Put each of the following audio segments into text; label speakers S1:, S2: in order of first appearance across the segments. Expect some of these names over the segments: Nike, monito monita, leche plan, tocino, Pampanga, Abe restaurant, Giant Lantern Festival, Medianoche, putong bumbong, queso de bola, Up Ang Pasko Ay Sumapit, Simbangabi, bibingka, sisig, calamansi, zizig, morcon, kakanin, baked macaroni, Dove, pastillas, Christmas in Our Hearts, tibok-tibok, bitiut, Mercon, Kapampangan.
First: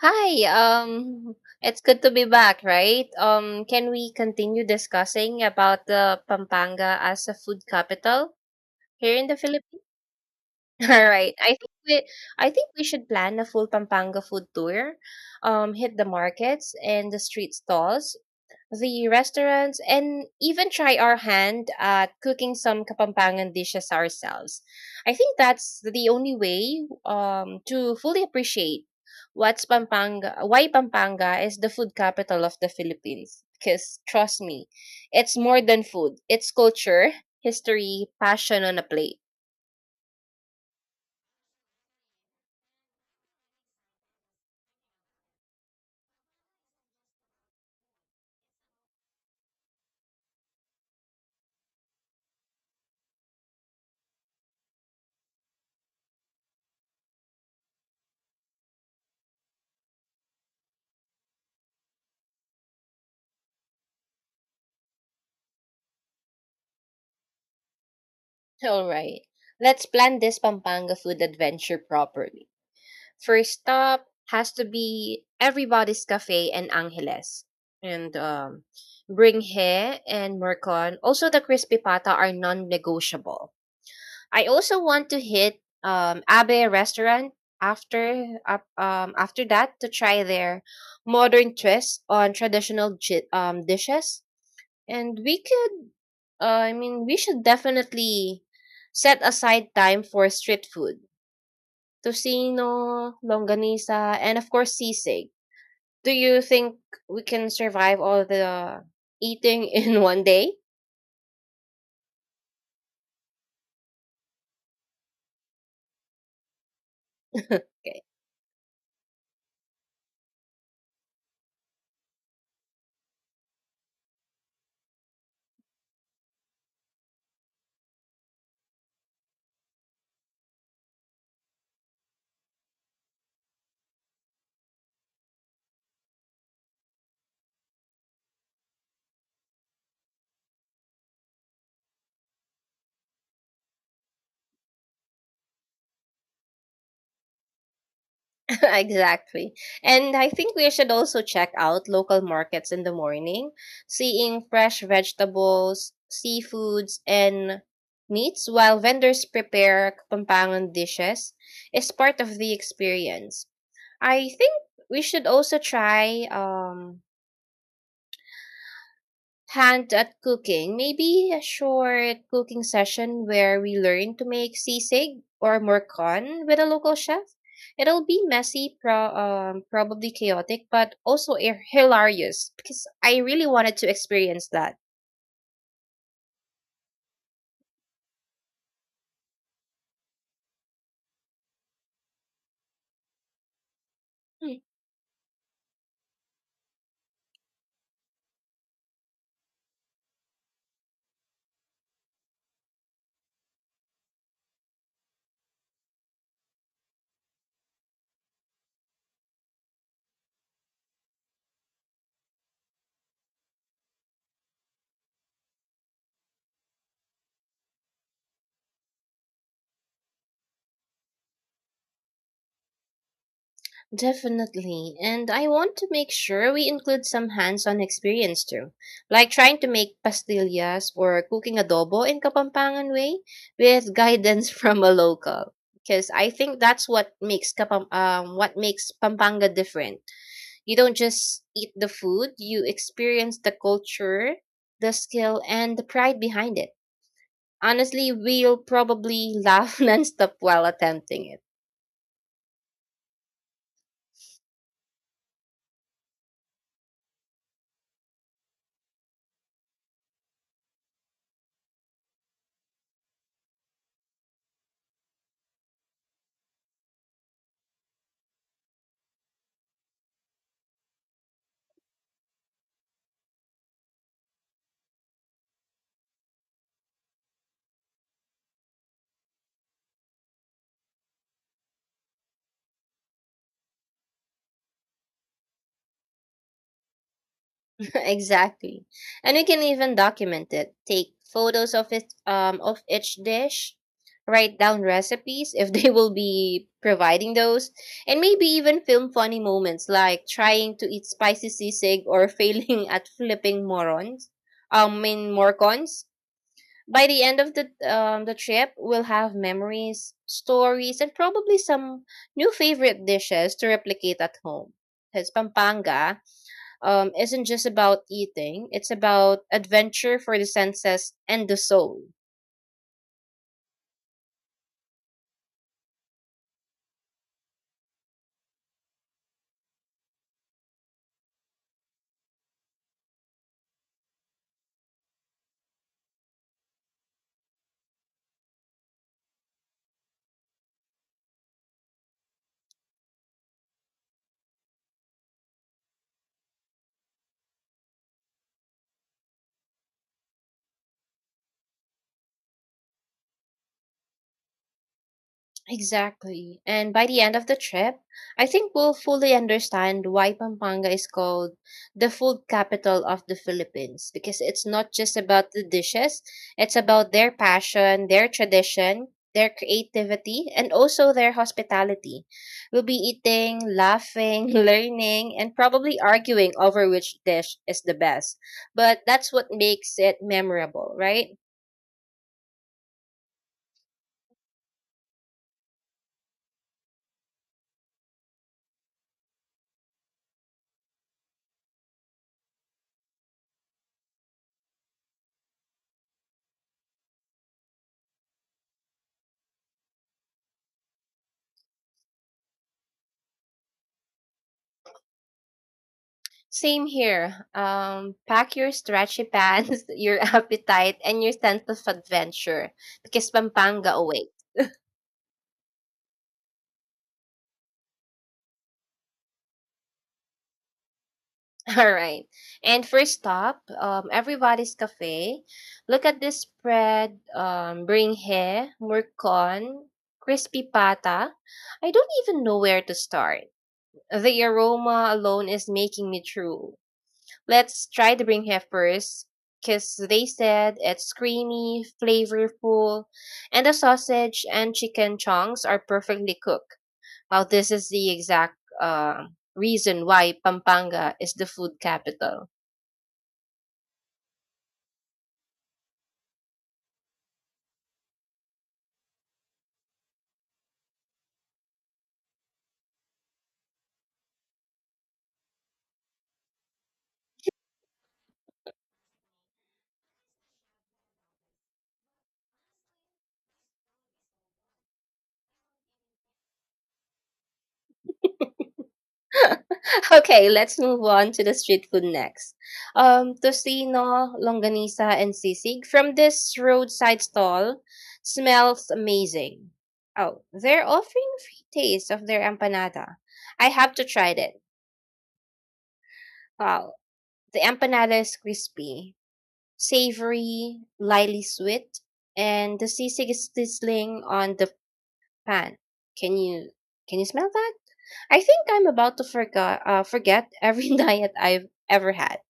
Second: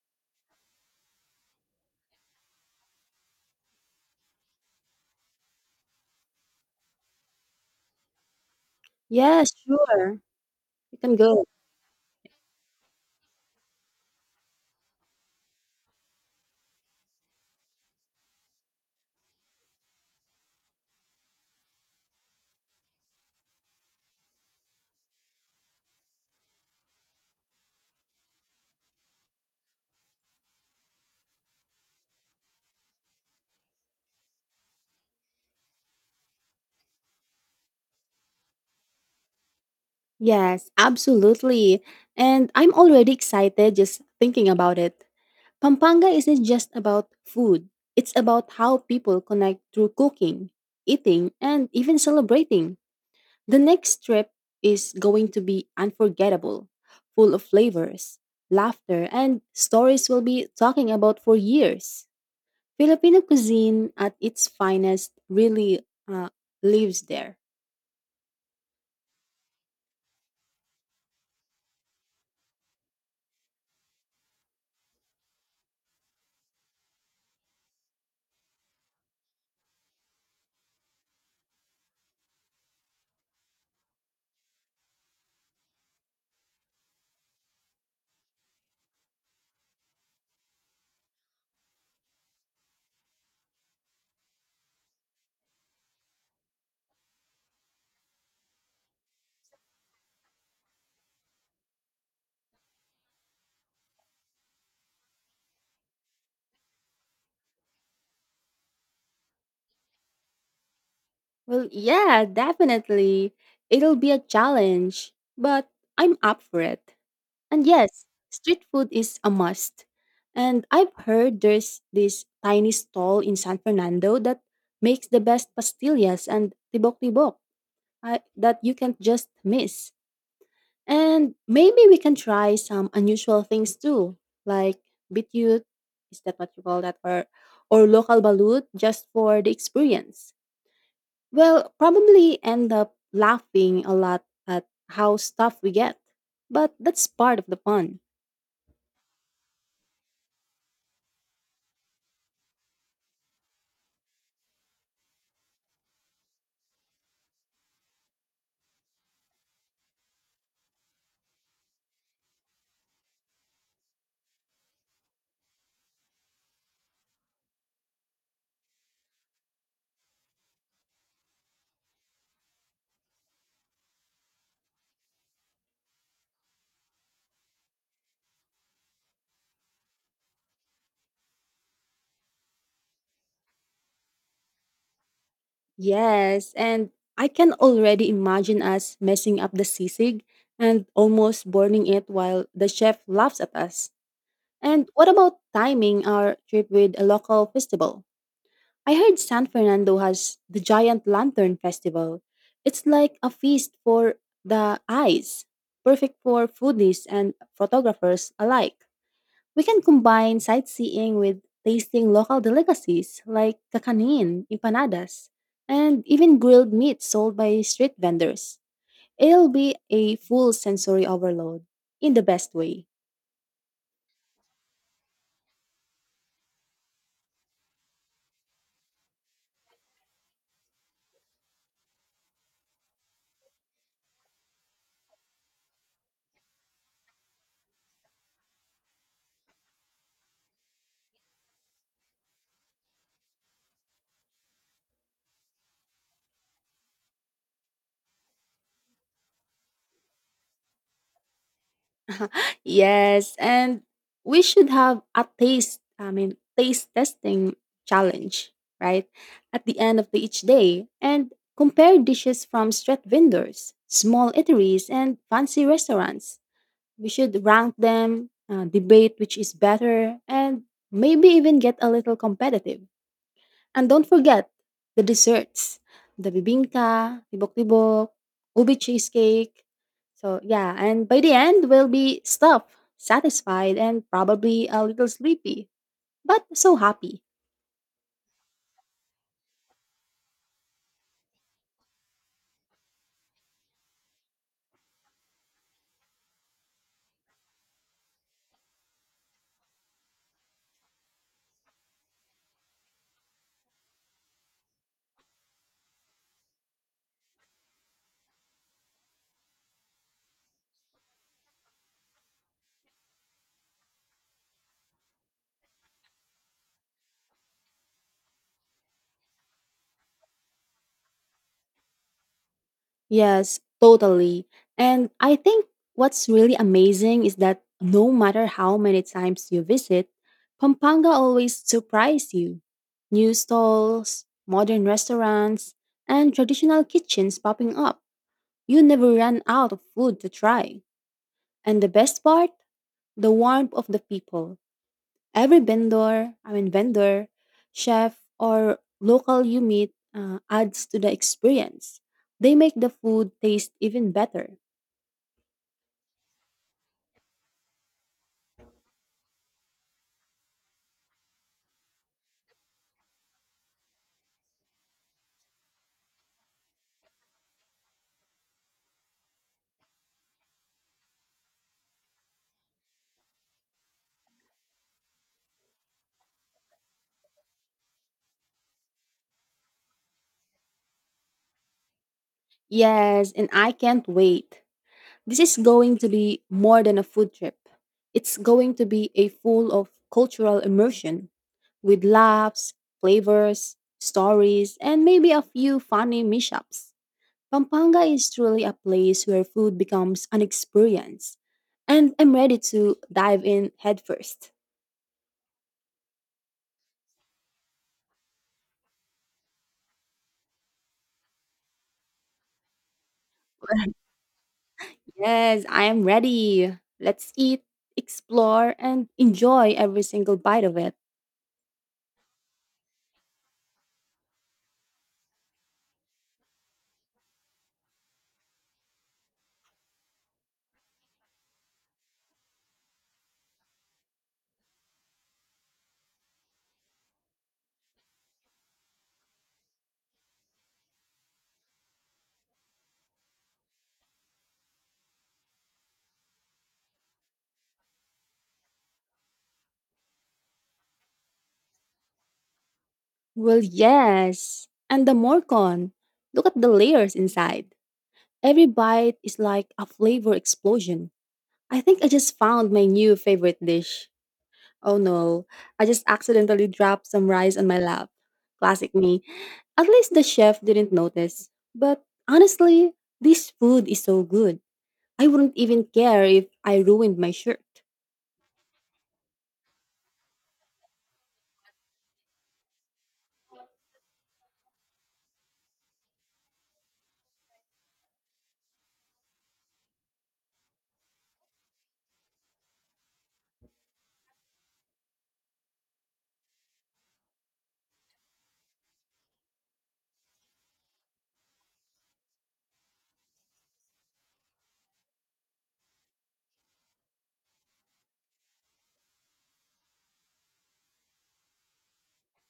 S1: Hi, it's good to be back, right? Can we continue discussing about the Pampanga as a food capital here in the
S2: Yes,
S1: Philippines?
S2: sure. You
S1: All
S2: can
S1: right.
S2: go.
S1: I think we should plan a full Pampanga food tour. Hit the markets and the street stalls the restaurants, and even try our hand at cooking some Kapampangan dishes ourselves. I think that's the only way to fully appreciate what's Pampanga, why Pampanga is the food capital of the Philippines. Because trust me, it's more than food. It's culture, history, passion on a plate.
S2: Yes, absolutely. And I'm already excited just thinking about it. Pampanga isn't just about food, it's about how people connect through cooking, eating, and even celebrating. The next trip is going to be unforgettable, full of flavors, laughter, and stories we'll be talking about for years. Filipino cuisine at its finest really lives there.
S1: All right, let's plan this Pampanga food adventure properly. First stop has to be Everybody's Cafe in Angeles. And Bringhe and Mercon, also the crispy pata, are non negotiable. I also want to hit Abe restaurant after that to try their modern twist on traditional dishes. And we could, I mean, we should definitely set aside time for street food. Tocino, longganisa, and of course sisig. Do you think we can survive all the eating in 1 day?
S2: Well, yeah, definitely. It'll be a challenge, but I'm up for it. And
S1: Okay.
S2: yes, street food is a must. And I've heard there's this tiny stall in San Fernando that makes the best pastillas and tibok-tibok that you can't just miss. And maybe we can try some unusual things too, like bitiut, is that what you call that, or local balut just for the experience. Well, probably end up laughing a lot at how stuff we get. But that's part of the fun.
S1: Exactly. And I think we should also check out local markets in the morning. Seeing fresh vegetables, seafoods, and meats while vendors prepare Kapampangan dishes is part of the experience. I think we should also try hand at cooking. Maybe a short cooking session where we learn to make sisig or morcon with a local chef. It'll be messy, probably chaotic, but also hilarious because I really wanted to experience that.
S2: Yes, and I can already imagine us messing up the sisig and almost burning it while the chef laughs at us. And what about timing our trip with a local festival? I heard San Fernando has the Giant Lantern Festival. It's like a feast for the eyes, perfect for foodies and photographers alike. We can combine sightseeing with tasting local delicacies like kakanin, empanadas, and even grilled meat sold by street vendors. It'll be a full sensory overload in the best way.
S1: Definitely. And I want to make sure we include some hands on experience too, like trying to make pastillas or cooking adobo in Kapampangan way with guidance from a local. Because I think that's what makes Pampanga different. You don't just eat the food, you experience the culture, the skill, and the pride behind it. Honestly, we'll probably laugh nonstop while attempting it.
S2: Yes, and we should have a taste, I mean, taste testing challenge, right? At the end of the each day and compare dishes from street vendors, small eateries, and fancy restaurants. We should rank them, debate which is better, and maybe even get a little competitive. And don't forget the desserts the bibingka, tibok-tibok, ubi cheesecake. So, yeah, and by the end, we'll be stuffed, satisfied, and probably a little sleepy, but so happy.
S1: Exactly. And you can even document it. Take photos of it of each dish, write down recipes if they will be providing those, and maybe even film funny moments like trying to eat spicy sisig or failing at flipping morons. Mean Morcons. By the end of the trip, we'll have memories, stories, and probably some new favorite dishes to replicate at home. Because Pampanga isn't just about eating, it's about adventure for the senses and the soul.
S2: Yes, totally. And I think what's really amazing is that no matter how many times you visit, Pampanga always surprise you. New stalls, modern restaurants, and traditional kitchens popping up. You never run out of food to try. And the best part, the warmth of the people. Every vendor, I mean vendor, chef, or local you meet adds to the experience. They make the food taste even better.
S1: Exactly. And by the end of the trip, I think we'll fully understand why Pampanga is called the food capital of the Philippines because it's not just about the dishes, it's about their passion, their tradition, their creativity, and also their hospitality. We'll be eating, laughing, learning, and probably arguing over which dish is the best. But that's what makes it memorable, right?
S2: Yes, and I can't wait. This is going to be more than a food trip. It's going to be a full of cultural immersion with laughs, flavors, stories, and maybe a few funny mishaps. Pampanga is truly a place where food becomes an experience. And I'm ready to dive in headfirst.
S1: Same here. Pack your stretchy pants, your appetite, and your sense of adventure because Pampanga awaits.
S2: Yes, I am ready. Let's eat, explore, and enjoy every single bite of it.
S1: All right. And first stop, everybody's cafe. Look at this spread. Bringhe, hair, murcon, crispy pata. I don't even know where to start. The aroma alone is making me drool. Let's try the Bring Hef first, because they said it's creamy, flavorful, and the sausage and chicken chunks are perfectly cooked. Now, this is the exact reason why Pampanga is the food capital.
S2: Well, yes. And the morcon. Look at the layers inside. Every bite is like a flavor explosion. I think I just found my new favorite dish. Oh no, I just accidentally dropped some rice on my lap. Classic me. At least the chef didn't notice. But honestly, this food is so good. I wouldn't even care if I ruined my shirt.
S1: Okay, let's move on to the street food next. Tocino, longanisa, and sisig from this roadside stall smells amazing. Oh, they're offering free taste of their empanada. I have to try it. Wow. The empanada is crispy, savory, lightly sweet, and the sisig is sizzling on the pan. Can you can you smell that? I think I'm about to forget every diet I've ever had.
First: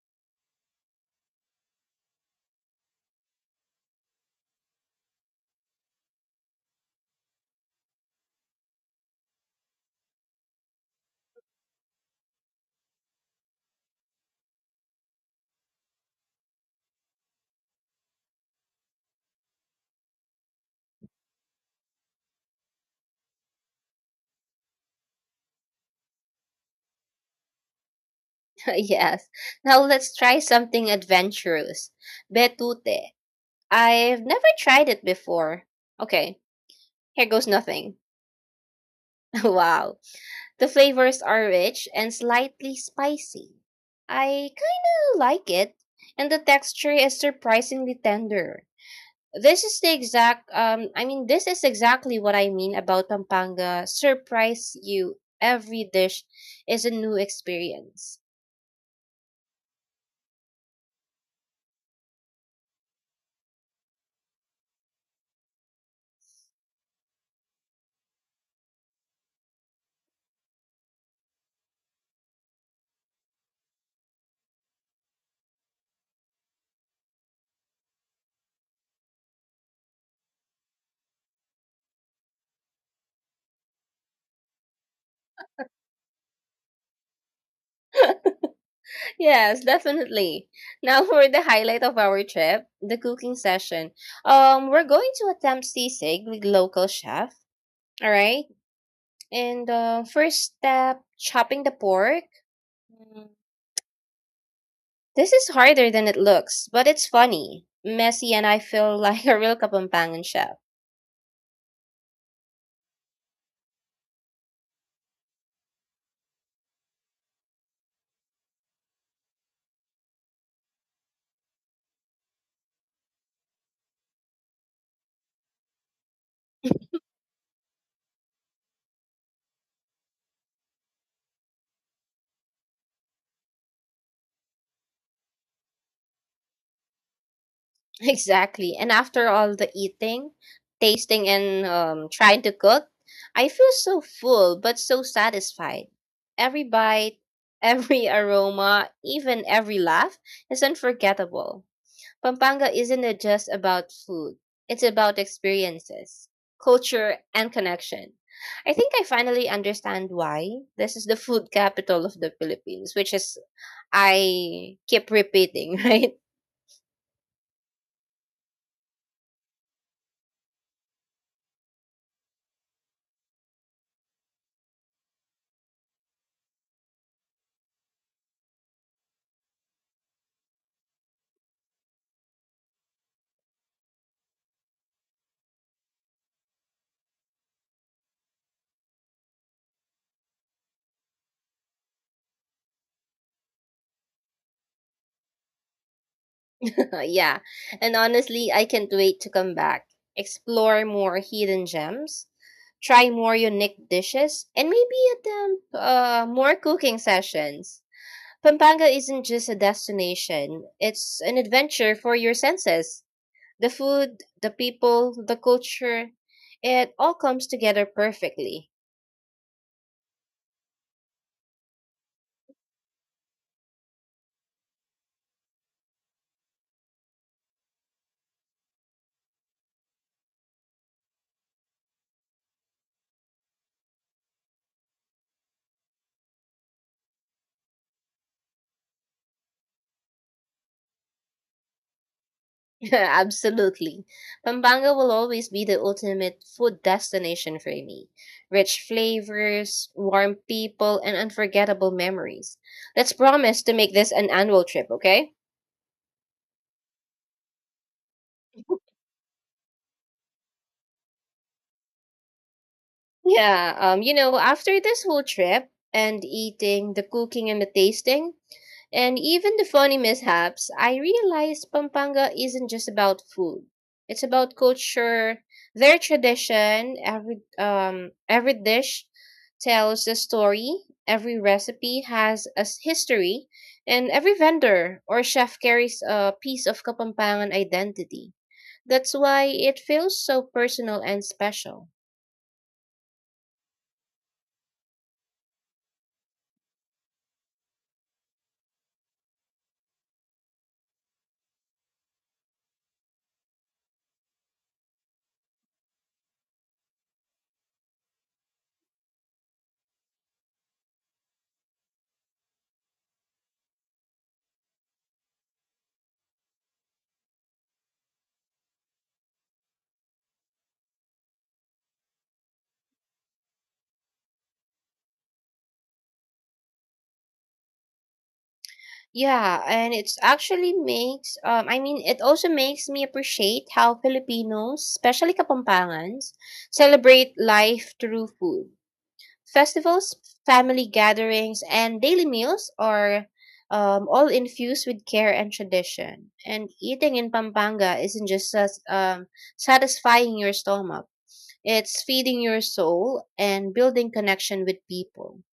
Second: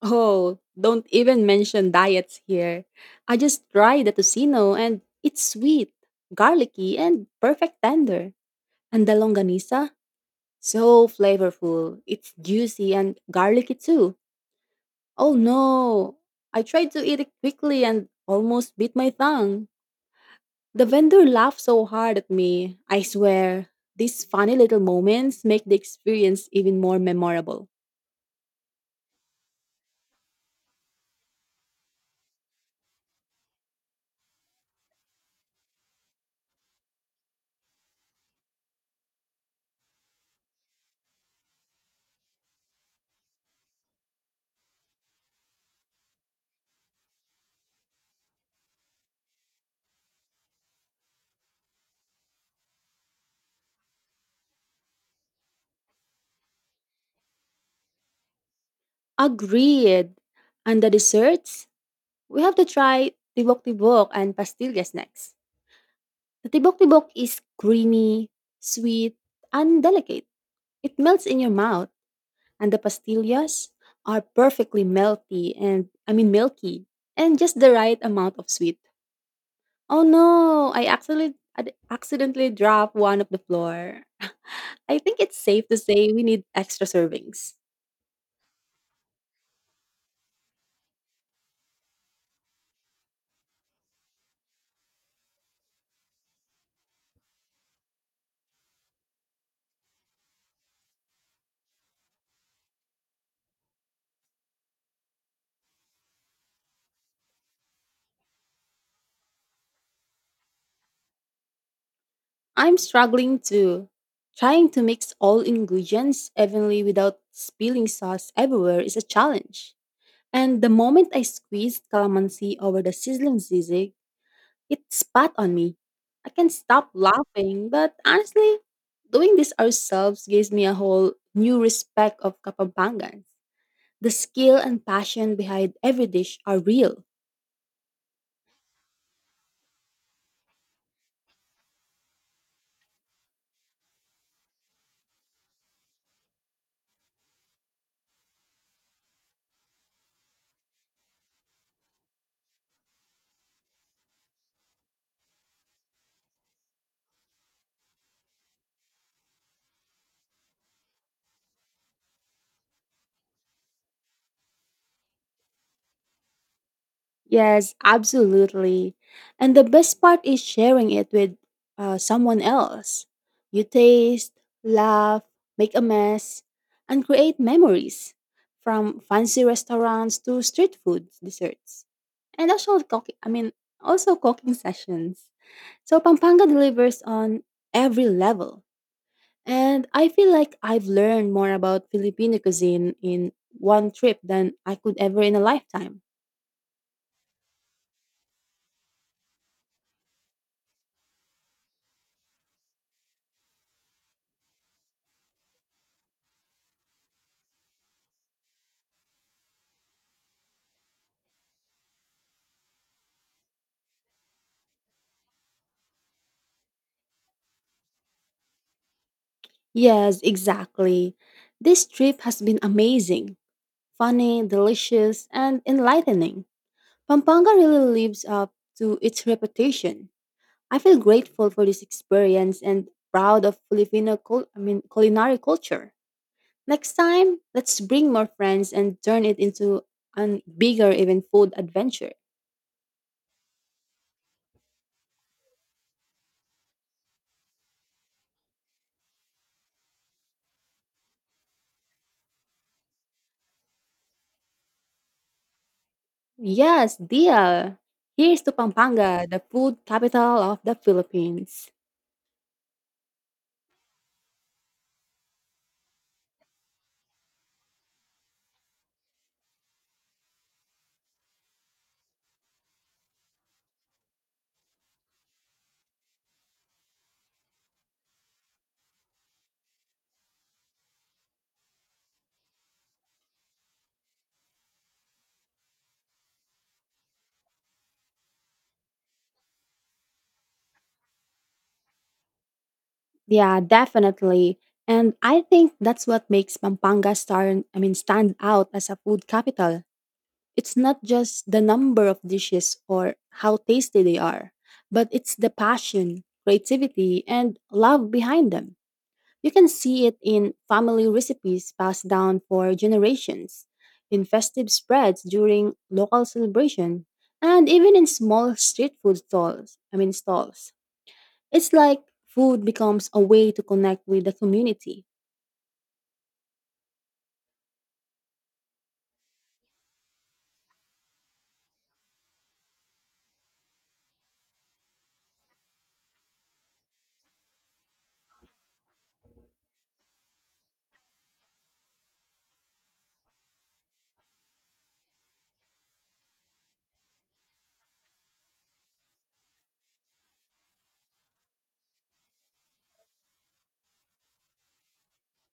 S2: Oh, don't even mention diets here. I just tried the tocino and it's sweet, garlicky, and perfect tender. And the longanisa? So flavorful. It's juicy and garlicky too. Oh no! I tried to eat it quickly and almost bit my tongue. The vendor laughed so hard at me. I swear, these funny little moments make the experience even more memorable.
S1: Yes. Now let's try something adventurous. Betute. I've never tried it before. Okay. Here goes nothing. Wow. The flavors are rich and slightly spicy. I kinda like it, and the texture is surprisingly tender. This is the exact, I mean, this is exactly what I mean about Pampanga. Surprise you. Every dish is a new experience.
S2: Agreed. And the desserts? We have to try tibok-tibok and pastillas next. The tibok-tibok is creamy, sweet, and delicate. It melts in your mouth, and the pastillas are perfectly melty and I mean milky and just the right amount of sweet. Oh no, I actually accidentally dropped one of the floor. I think it's safe to say we need extra servings.
S1: Yes, definitely. Now for the highlight of our trip, the cooking session. We're going to attempt sisig with local chef. All right. And first step, chopping the pork. Mm, This is harder than it looks, but it's funny, messy, and I feel like a real Kapampangan chef.
S2: I'm struggling too. Trying to mix all ingredients evenly without spilling sauce everywhere is a challenge. And the moment I squeezed calamansi over the sizzling zizig, it spat on me. I can't stop laughing, but honestly, doing this ourselves gives me a whole new respect of Kapampangan. The skill and passion behind every dish are real.
S1: Exactly. And after all the eating, tasting, and trying to cook, I feel so full but so satisfied. Every bite, every aroma, even every laugh is unforgettable. Pampanga isn't just about food, it's about experiences, culture, and connection. I think I finally understand why this is the food capital of the Philippines, which is I keep repeating, right?
S2: Yes, absolutely. And the best part is sharing it with someone else. You taste, laugh, make a mess, and create memories from fancy restaurants to street food desserts. And also cooking, I mean, also cooking sessions. So Pampanga delivers on every level. And I feel like I've learned more about Filipino cuisine in one trip than I could ever in a lifetime.
S1: Yeah, and honestly, I can't wait to come back, explore more hidden gems, try more unique dishes, and maybe attempt more cooking sessions. Pampanga isn't just a destination, it's an adventure for your senses. The food, the people, the culture, it all comes together perfectly.
S2: Yes, exactly. This trip has been amazing, funny, delicious, and enlightening. Pampanga really lives up to its reputation. I feel grateful for this experience and proud of Filipino I mean, culinary culture. Next time, let's bring more friends and turn it into a bigger even food adventure.
S1: Absolutely. Pampanga will always be the ultimate food destination for me. Rich flavors, warm people, and unforgettable memories. Let's promise to make this an annual trip, okay?
S2: Yes, deal. Here's to Pampanga, the food capital of the Philippines.
S1: Yeah, after this whole trip and eating, the cooking and the tasting, and even the funny mishaps, I realized Pampanga isn't just about food. It's about culture, their tradition, every dish tells a story, every recipe has a history, and every vendor or chef carries a piece of Kapampangan identity. That's why it feels so personal and special.
S2: Yeah, definitely. And I think that's what makes Pampanga star I mean stand out as a food capital. It's not just the number of dishes or how tasty they are, but it's the passion, creativity, and love behind them. You can see it in family recipes passed down for generations, in festive spreads during local celebration, and even in small street food stalls. I mean stalls it's like food becomes a way to connect with the community.
S1: Yeah, and it's actually makes I mean it also makes me appreciate how Filipinos, especially Kapampangans, celebrate life through food. Festivals, family gatherings, and daily meals are all infused with care and tradition. And eating in Pampanga isn't just satisfying your stomach; it's feeding your soul and building connection with people.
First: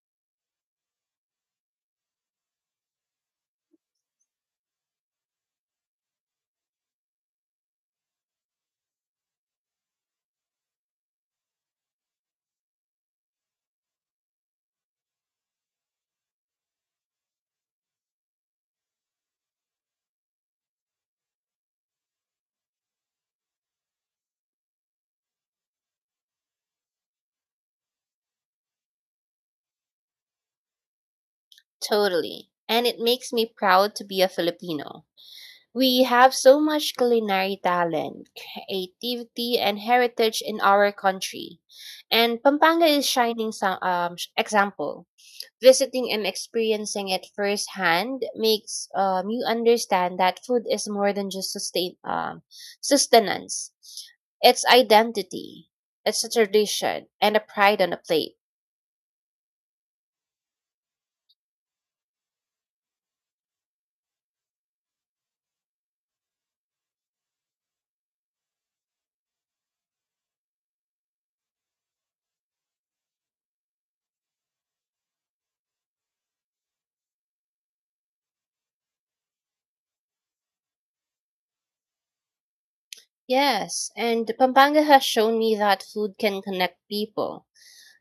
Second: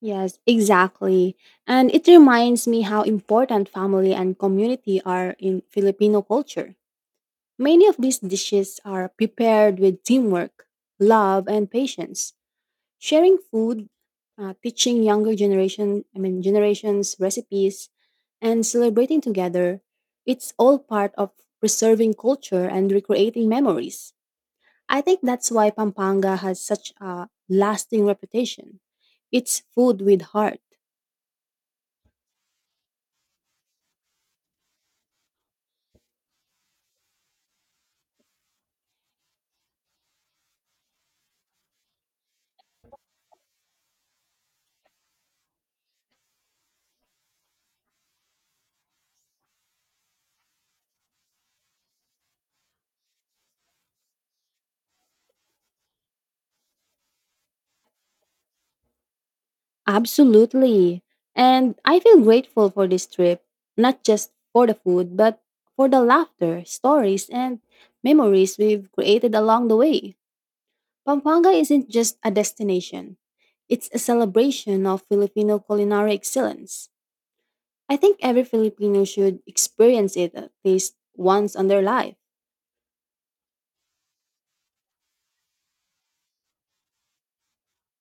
S2: Yes, exactly. And it reminds me how important family and community are in Filipino culture. Many of these dishes are prepared with teamwork, love, and patience. Sharing food, teaching younger generation, I mean generations recipes, and celebrating together, it's all part of preserving culture and recreating memories. I think that's why Pampanga has such a lasting reputation. It's food with heart.
S1: Totally, and it makes me proud to be a Filipino. We have so much culinary talent, creativity, and heritage in our country. And Pampanga is shining example. Visiting and experiencing it firsthand makes you understand that food is more than just sustain sustenance. It's identity. It's a tradition and a pride on a plate.
S2: Absolutely. And I feel grateful for this trip, not just for the food, but for the laughter, stories, and memories we've created along the way. Pampanga isn't just a destination, it's a celebration of Filipino culinary excellence. I think every Filipino should experience it at least once in their life.
S1: Yes, and Pampanga has shown me that food can connect people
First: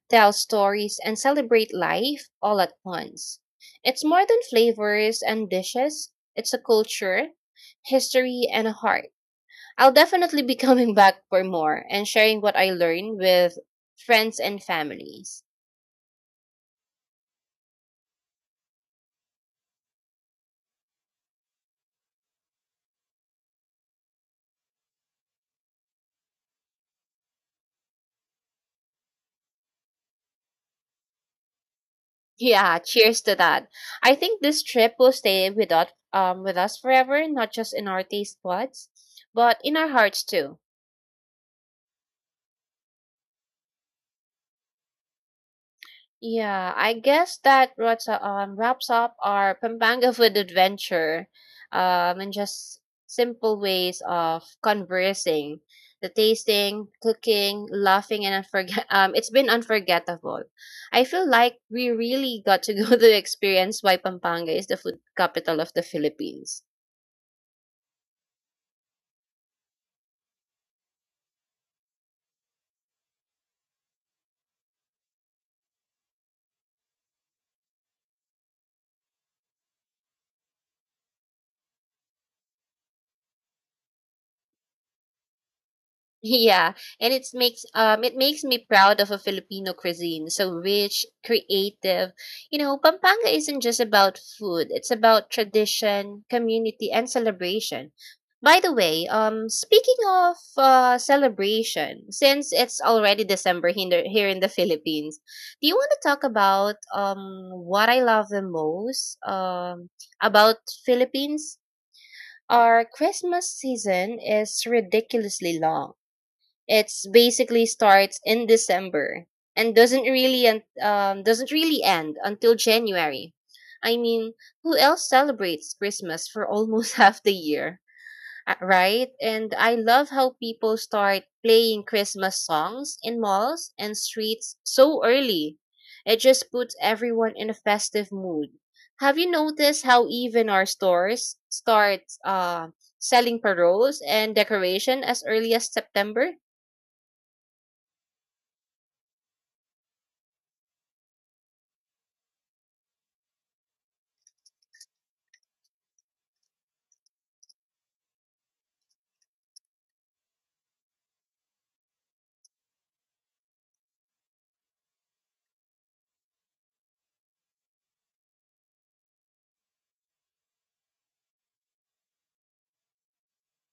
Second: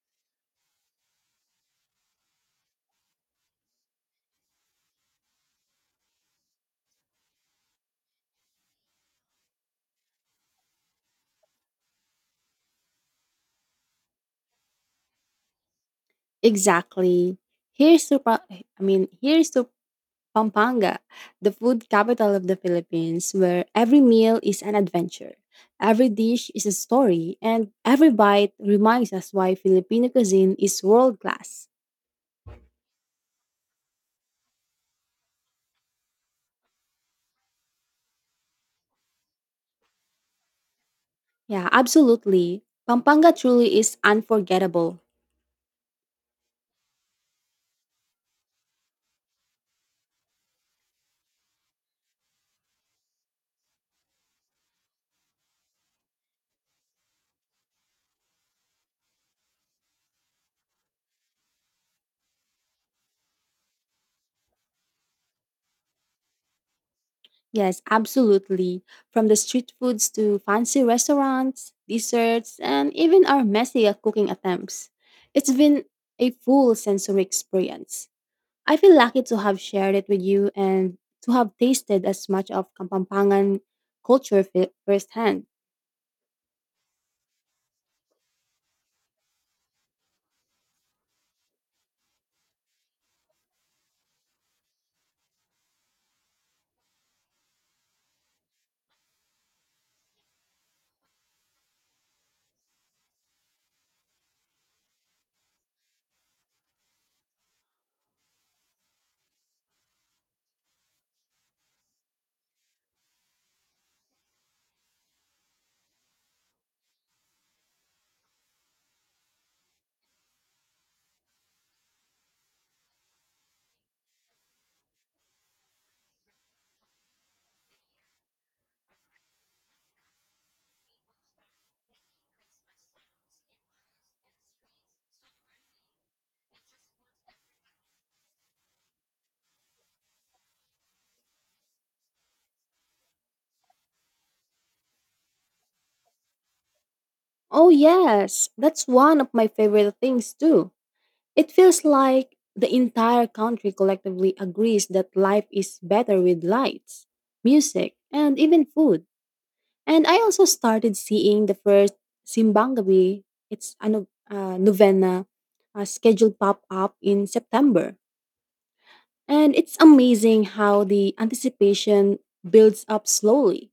S1: tell stories, and celebrate life all at once. It's more than flavors and dishes, it's a culture, history, and a heart. I'll definitely be coming back for more and sharing what I learned with friends and families.
S2: Exactly. Here's to I mean, here's to Pampanga, the food capital of the Philippines, where every meal is an adventure, every dish is a story, and every bite reminds us why Filipino cuisine is world class.
S1: Yeah, cheers to that. I think this trip will stay with us forever, not just in our taste buds, but in our hearts too.
S2: Yeah, absolutely. Pampanga truly is unforgettable.
S1: Yeah, I guess that wraps up our Pampanga food adventure and just simple ways of conversing, the tasting, cooking, laughing, and unforget- it's been unforgettable. I feel like we really got to go to experience why Pampanga is the food capital of the Philippines.
S2: Yes, absolutely. From the street foods to fancy restaurants, desserts, and even our messy cooking attempts. It's been a full sensory experience. I feel lucky to have shared it with you and to have tasted as much of Kapampangan culture firsthand.
S1: Yeah, and it makes me proud of a Filipino cuisine, so rich, creative. You know, Pampanga isn't just about food; it's about tradition, community, and celebration. By the way, speaking of celebration, since it's already here in the Philippines, do you want to talk about what I love the most about Philippines? Our Christmas season is ridiculously long it's basically starts in December and doesn't really end until January. I mean, who else celebrates Christmas for almost half the year, right? And I love how people start playing Christmas songs in malls and streets so early. It just puts everyone in a festive mood. Have you noticed how even our stores start selling paroles and decoration as early as September?
S2: Oh, yes, that's one of my favorite things too. It feels like the entire country collectively agrees that life is better with lights, music, and even food. And I also started seeing the first Simbangabi, it's a novena, scheduled pop up in September. And it's amazing how the anticipation builds up slowly.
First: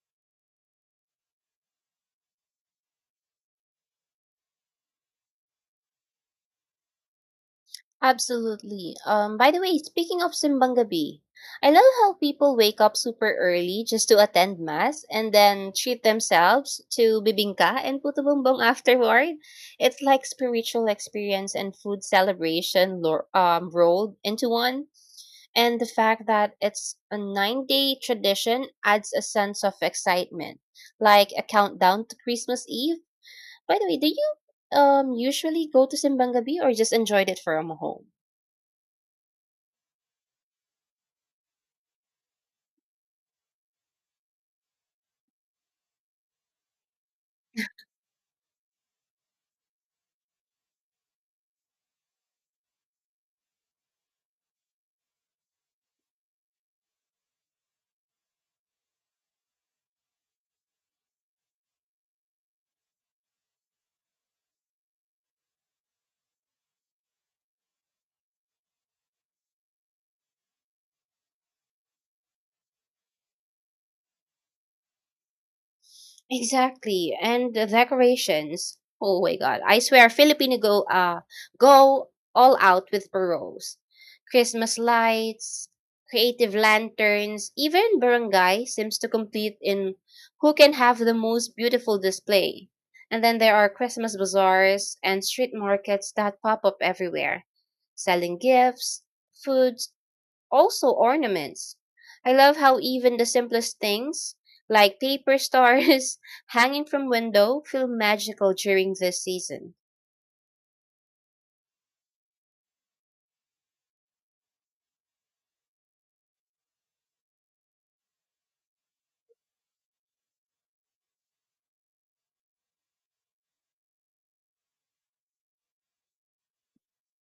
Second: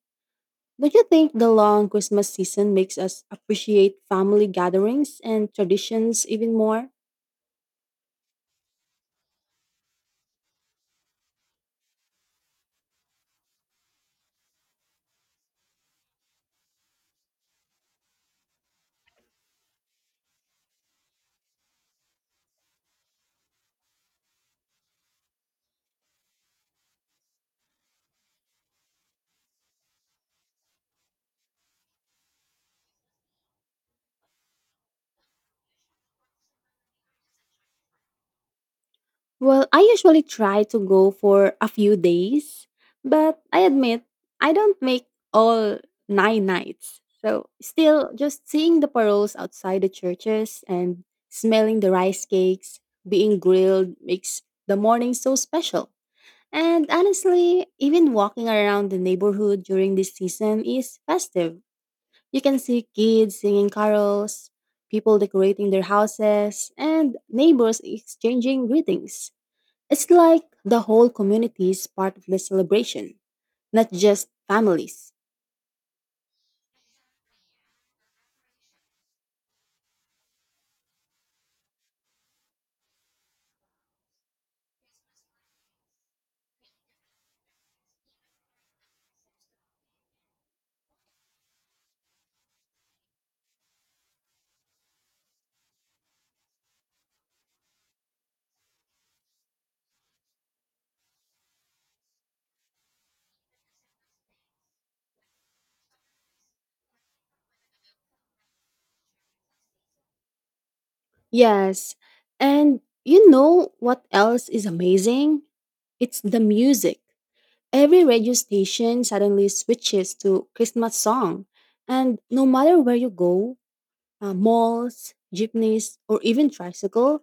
S2: Don't you think the long Christmas season makes us appreciate family gatherings and traditions even more?
S1: Absolutely. By the way, speaking of Simbang Gabi, I love how people wake up super early just to attend mass and then treat themselves to bibingka and puto bumbong afterward. It's like spiritual experience and food celebration rolled into one. And the fact that it's a 9 day tradition adds a sense of excitement, like a countdown to Christmas Eve. By the way, do you usually go to Simbang Gabi or just enjoyed it from home?
S2: Well, I usually try to go for a few days, but I admit I don't make all nine nights. So, still, just seeing the paroles outside the churches and smelling the rice cakes being grilled makes the morning so special. And honestly, even walking around the neighborhood during this season is festive. You can see kids singing carols, people decorating their houses, and neighbors exchanging greetings. It's like the whole community is part of the celebration, not just families.
S1: Exactly. And the decorations. Oh my god. I swear Filipino go all out with paroles. Christmas lights, creative lanterns, even barangay seems to compete in who can have the most beautiful display. And then there are Christmas bazaars and street markets that pop up everywhere, selling gifts, foods, also ornaments. I love how even the simplest things, like paper stars hanging from window, feel magical during this season.
S2: Yes, and you know what else is amazing? It's the music. Every radio station suddenly switches to Christmas song, and no matter where you go, malls, jeepneys, or even tricycle,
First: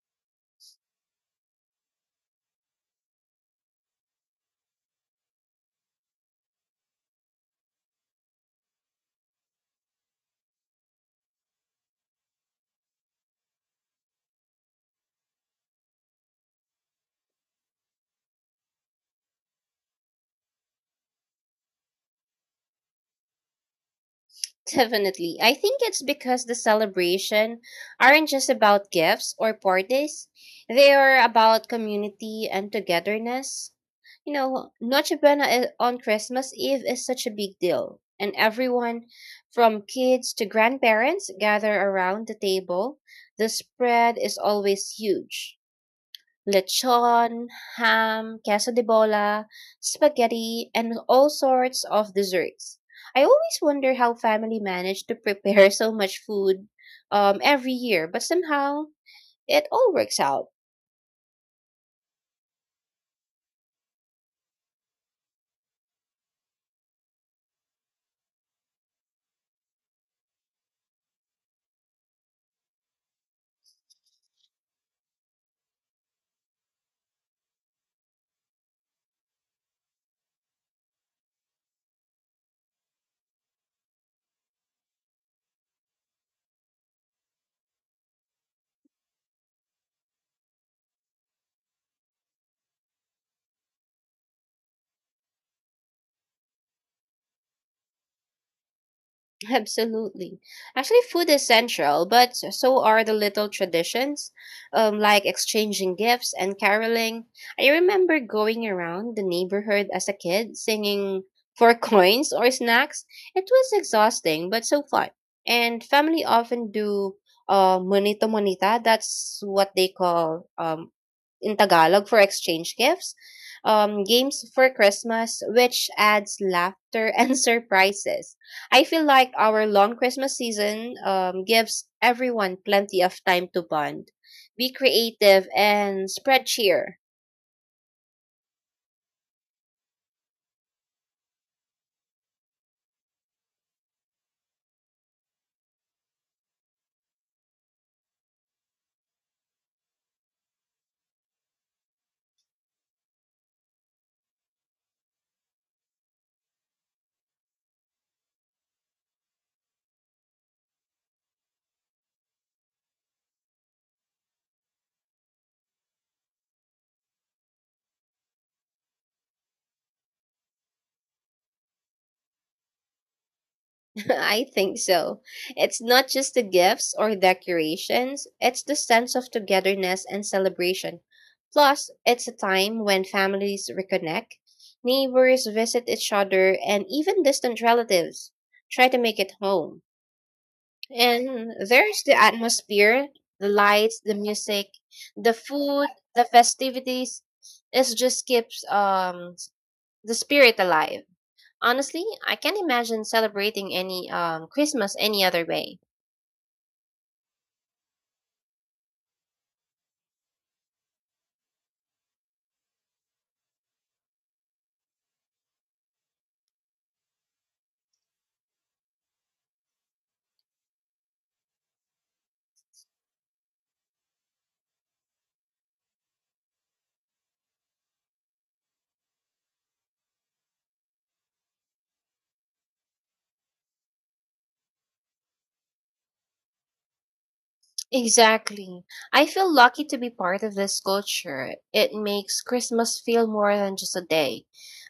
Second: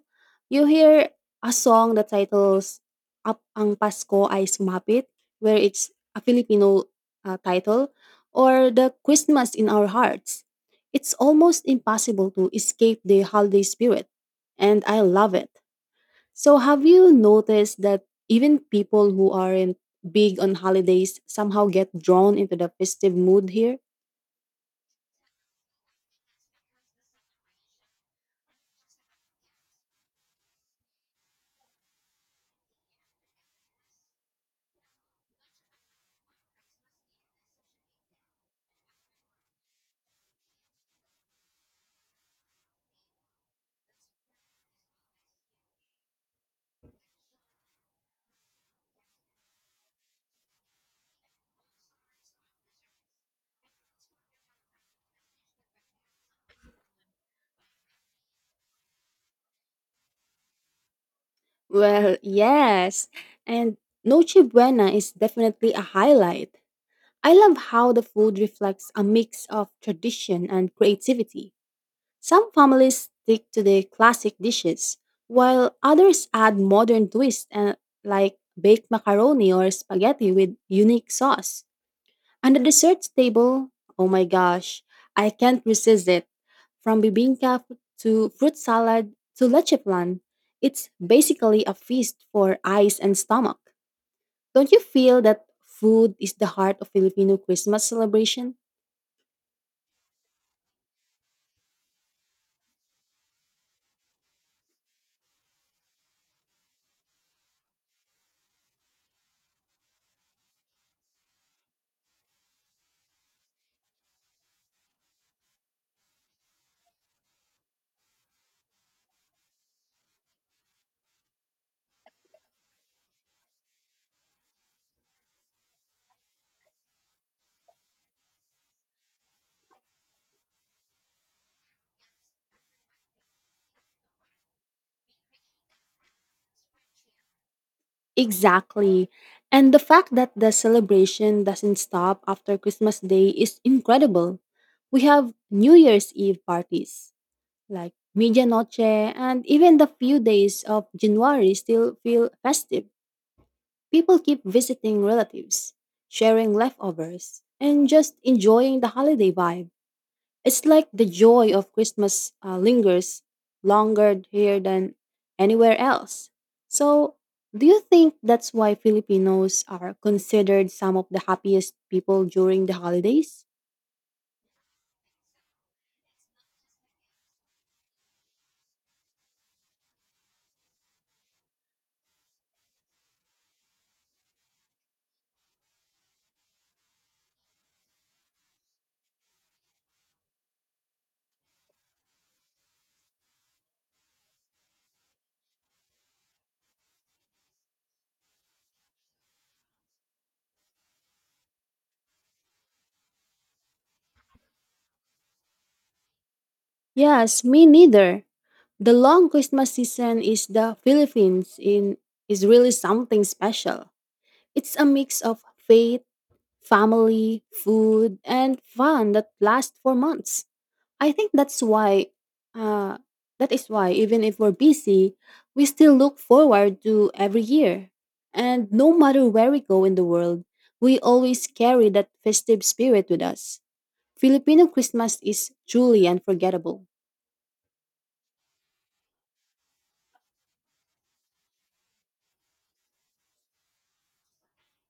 S2: you hear a song that titles Up Ang Pasko Ay Sumapit, where it's a Filipino title, or the Christmas in Our Hearts. It's almost impossible to escape the holiday spirit, and I love it. So, have you noticed that even people who aren't big on holidays somehow get drawn into the festive mood here?
S1: Definitely. I think it's because the celebration aren't just about gifts or parties. They are about community and togetherness. You know, Noche Buena on Christmas Eve is such a big deal, and everyone from kids to grandparents gather around the table. The spread is always huge: lechon, ham, queso de bola, spaghetti, and all sorts of desserts. I always wonder how family managed to prepare so much food every year, but somehow it all works out.
S2: Well, yes. And Noche Buena is definitely a highlight. I love how the food reflects a mix of tradition and creativity. Some families stick to the classic dishes, while others add modern twists and like baked macaroni or spaghetti with unique sauce. On the dessert table, oh my gosh, I can't resist it. From bibingka to fruit salad to leche plan, it's basically a feast for eyes and stomach. Don't you feel that food is the heart of Filipino Christmas celebration?
S1: Absolutely. Actually, food is central, but so are the little traditions, like exchanging gifts and caroling. I remember going around the neighborhood as a kid singing for coins or snacks. It was exhausting, but so fun. And family often do monito monita. That's what they call in Tagalog for exchange gifts. Games for Christmas, which adds laughter and surprises. I feel like our long Christmas season gives everyone plenty of time to bond, be creative, and spread cheer.
S2: Exactly. And the fact that the celebration doesn't stop after Christmas Day is incredible. We have New Year's Eve parties, like Medianoche, and even the few days of January still feel festive. People keep visiting relatives, sharing leftovers, and just enjoying the holiday vibe. It's like the joy of Christmas lingers longer here than anywhere else. So, do you think that's why Filipinos are considered some of the happiest people during the holidays?
S1: I think so. It's not just the gifts or decorations, it's the sense of togetherness and celebration. Plus, it's a time when families reconnect, neighbors visit each other, and even distant relatives try to make it home. And there's the atmosphere, the lights, the music, the food, the festivities. It just keeps the spirit alive. Honestly, I can't imagine celebrating any Christmas any other way.
S2: Yes, me neither. The long Christmas season is the Philippines in is really something special. It's a mix of faith, family, food, and fun that lasts for months. I think that's why uh, that is why even if we're busy, we still look forward to every year. And no matter where we go in the world, we always carry that festive spirit with us. Filipino Christmas is truly unforgettable.
S1: Exactly. I feel lucky to be part of this culture. It makes Christmas feel more than just a day.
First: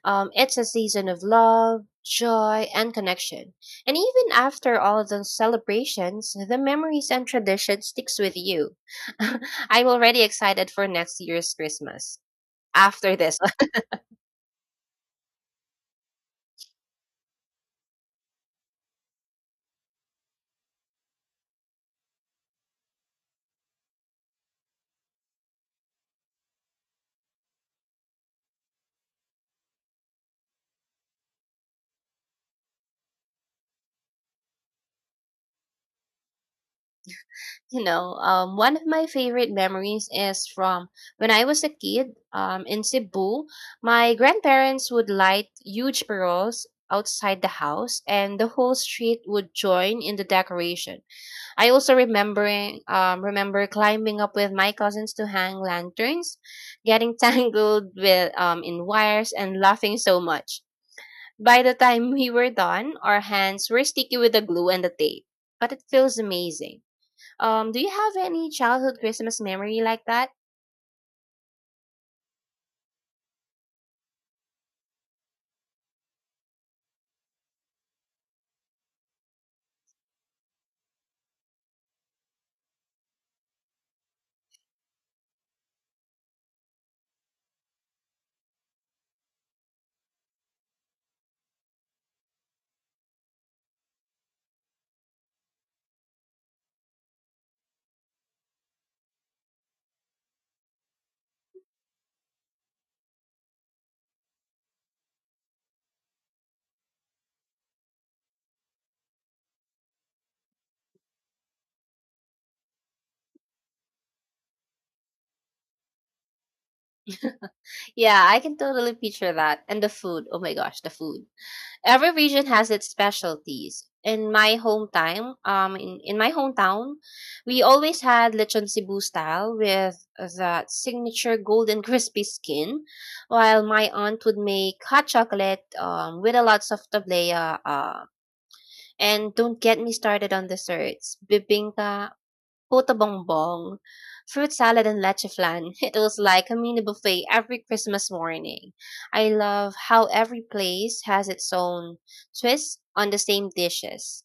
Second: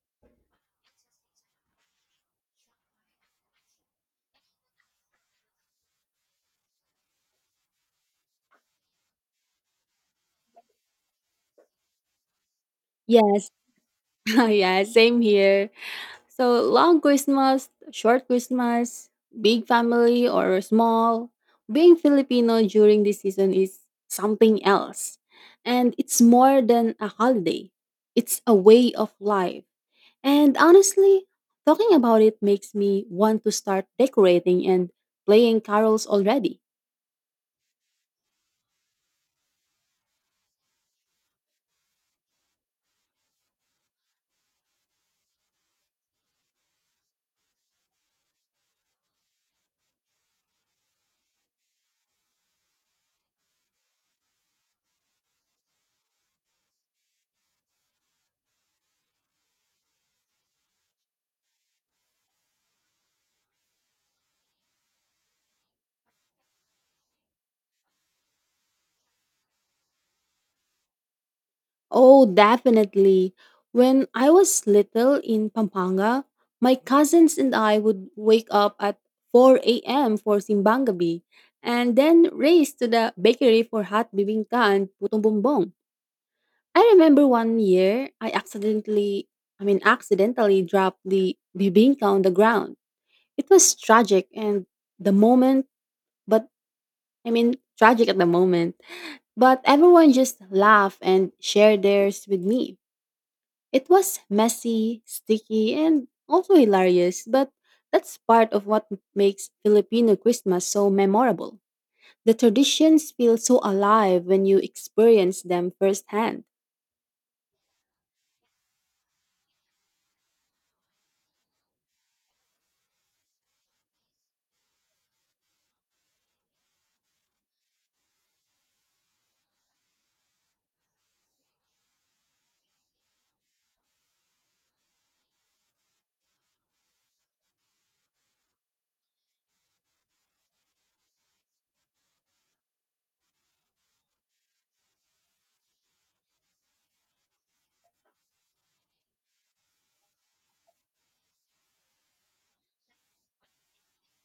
S1: It's a season of love, joy, and connection. And even after all of those celebrations, the memories and tradition sticks with you. I'm already excited for next year's Christmas after this.
S2: Yes, yeah, same here. So long Christmas, short Christmas, big family or small, being Filipino during this season is something else. And it's more than a holiday. It's a way of life. And honestly, talking about it makes me want to start decorating and playing carols already.
S1: You know, one of my favorite memories is from when I was a kid in Cebu. My grandparents would light huge paroles outside the house, and the whole street would join in the decoration. I also remember climbing up with my cousins to hang lanterns, getting tangled with in wires, and laughing so much. By the time we were done, our hands were sticky with the glue and the tape, but it feels amazing. Do you have any childhood Christmas memory like that?
S2: Oh, definitely. When I was little in Pampanga, my cousins and I would wake up at 4 a.m. for Simbangabi and then race to the bakery for hot bibingka and putong bumbong. I remember one year I accidentally, I mean, accidentally dropped the bibingka on the ground. It was tragic and the moment, but I mean, tragic at the moment, but everyone just laughed and shared theirs with me. It was messy, sticky, and also hilarious, but that's part of what makes Filipino Christmas so memorable. The traditions feel so alive when you experience them firsthand.
S1: Yeah, I can totally picture that. And the food. Oh my gosh, the food. Every region has its specialties. In my in my hometown, we always had lechon Cebu style with that signature golden crispy skin, while my aunt would make hot chocolate with a lots of tablea. And don't get me started on desserts. Bibingka, Puto bongbong, fruit salad and leche flan. It was like a mini buffet every Christmas morning. I love how every place has its own twist on the same dishes.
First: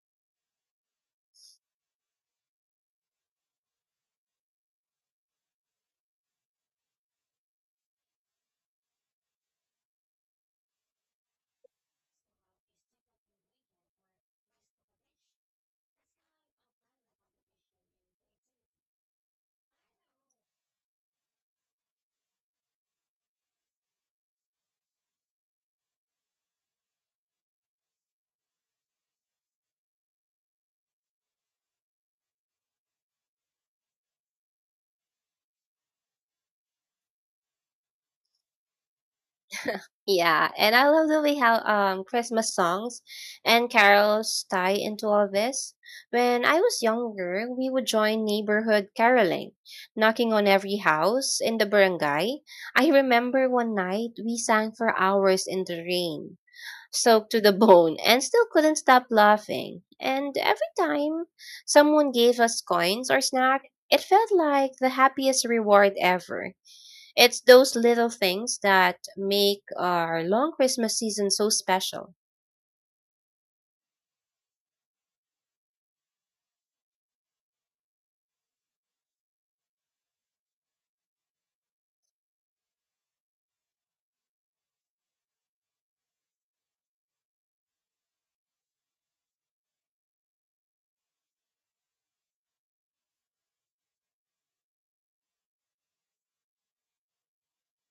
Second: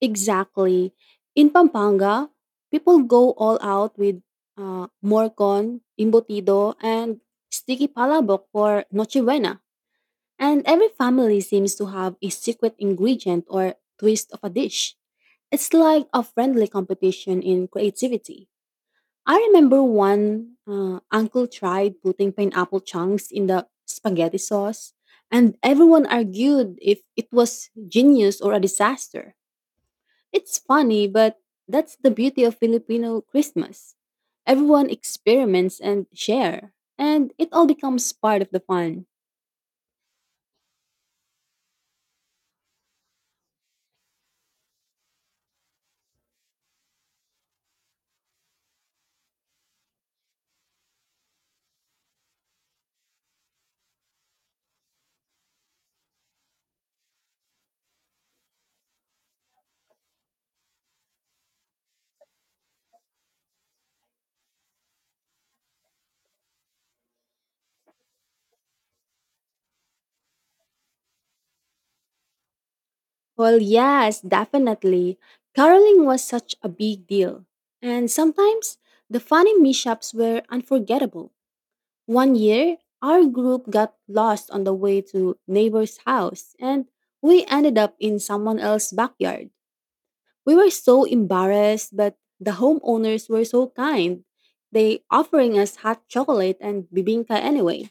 S2: Exactly. In Pampanga, people go all out with morcon, imbotido, and sticky palabok for Nochebuena. And every family seems to have a secret ingredient or twist of a dish. It's like a friendly competition in creativity. I remember one uncle tried putting pineapple chunks in the spaghetti sauce, and everyone argued if it was genius or a disaster. It's funny, but that's the beauty of Filipino Christmas. Everyone experiments and share, and it all becomes part of the fun.
S1: Yeah, and I love the way how Christmas songs and carols tie into all this. When I was younger, we would join neighborhood caroling, knocking on every house in the barangay. I remember one night we sang for hours in the rain, soaked to the bone, and still couldn't stop laughing. And every time someone gave us coins or snack, it felt like the happiest reward ever. It's those little things that make our long Christmas season so special.
S2: Well, yes, definitely. Caroling was such a big deal. And sometimes the funny mishaps were unforgettable. One year, our group got lost on the way to neighbor's house and we ended up in someone else's backyard. We were so embarrassed, but the homeowners were so kind. They offering us hot chocolate and bibinka anyway.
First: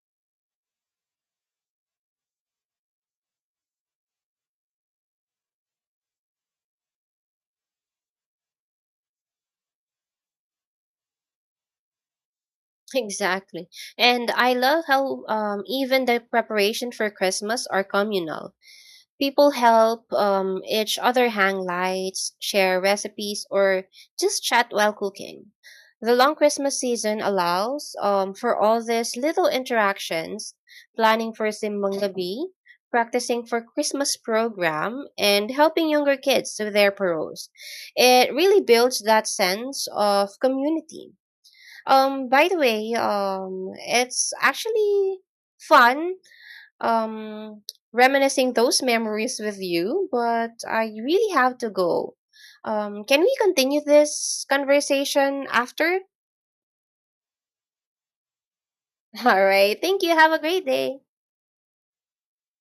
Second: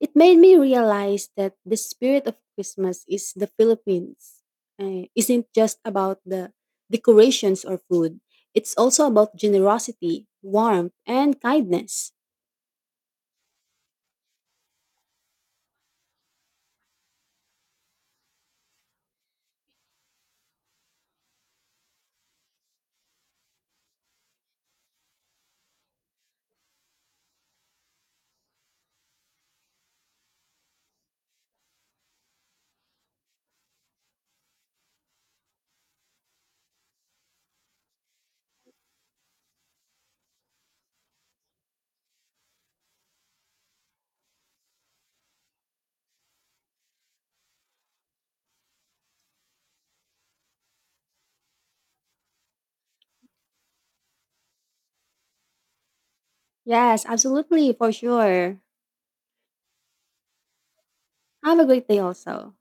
S2: It made me realize that the spirit of Christmas is the Philippines. Isn't just about the decorations or food. It's also about generosity, warmth, and kindness.
S1: Exactly. And I love how even the preparation for Christmas are communal. People help each other hang lights, share recipes, or just chat while cooking. The long Christmas season allows for all these little interactions, planning for Simbang Gabi, practicing for Christmas program, and helping younger kids with their paroles. It really builds that sense of community. By the way, it's actually fun um reminiscing those memories with you, but I really have to go. Can we continue this conversation after?
S2: Yes, absolutely, for sure.
S1: All right. Thank you. Have a great day.
S2: Have a great day also.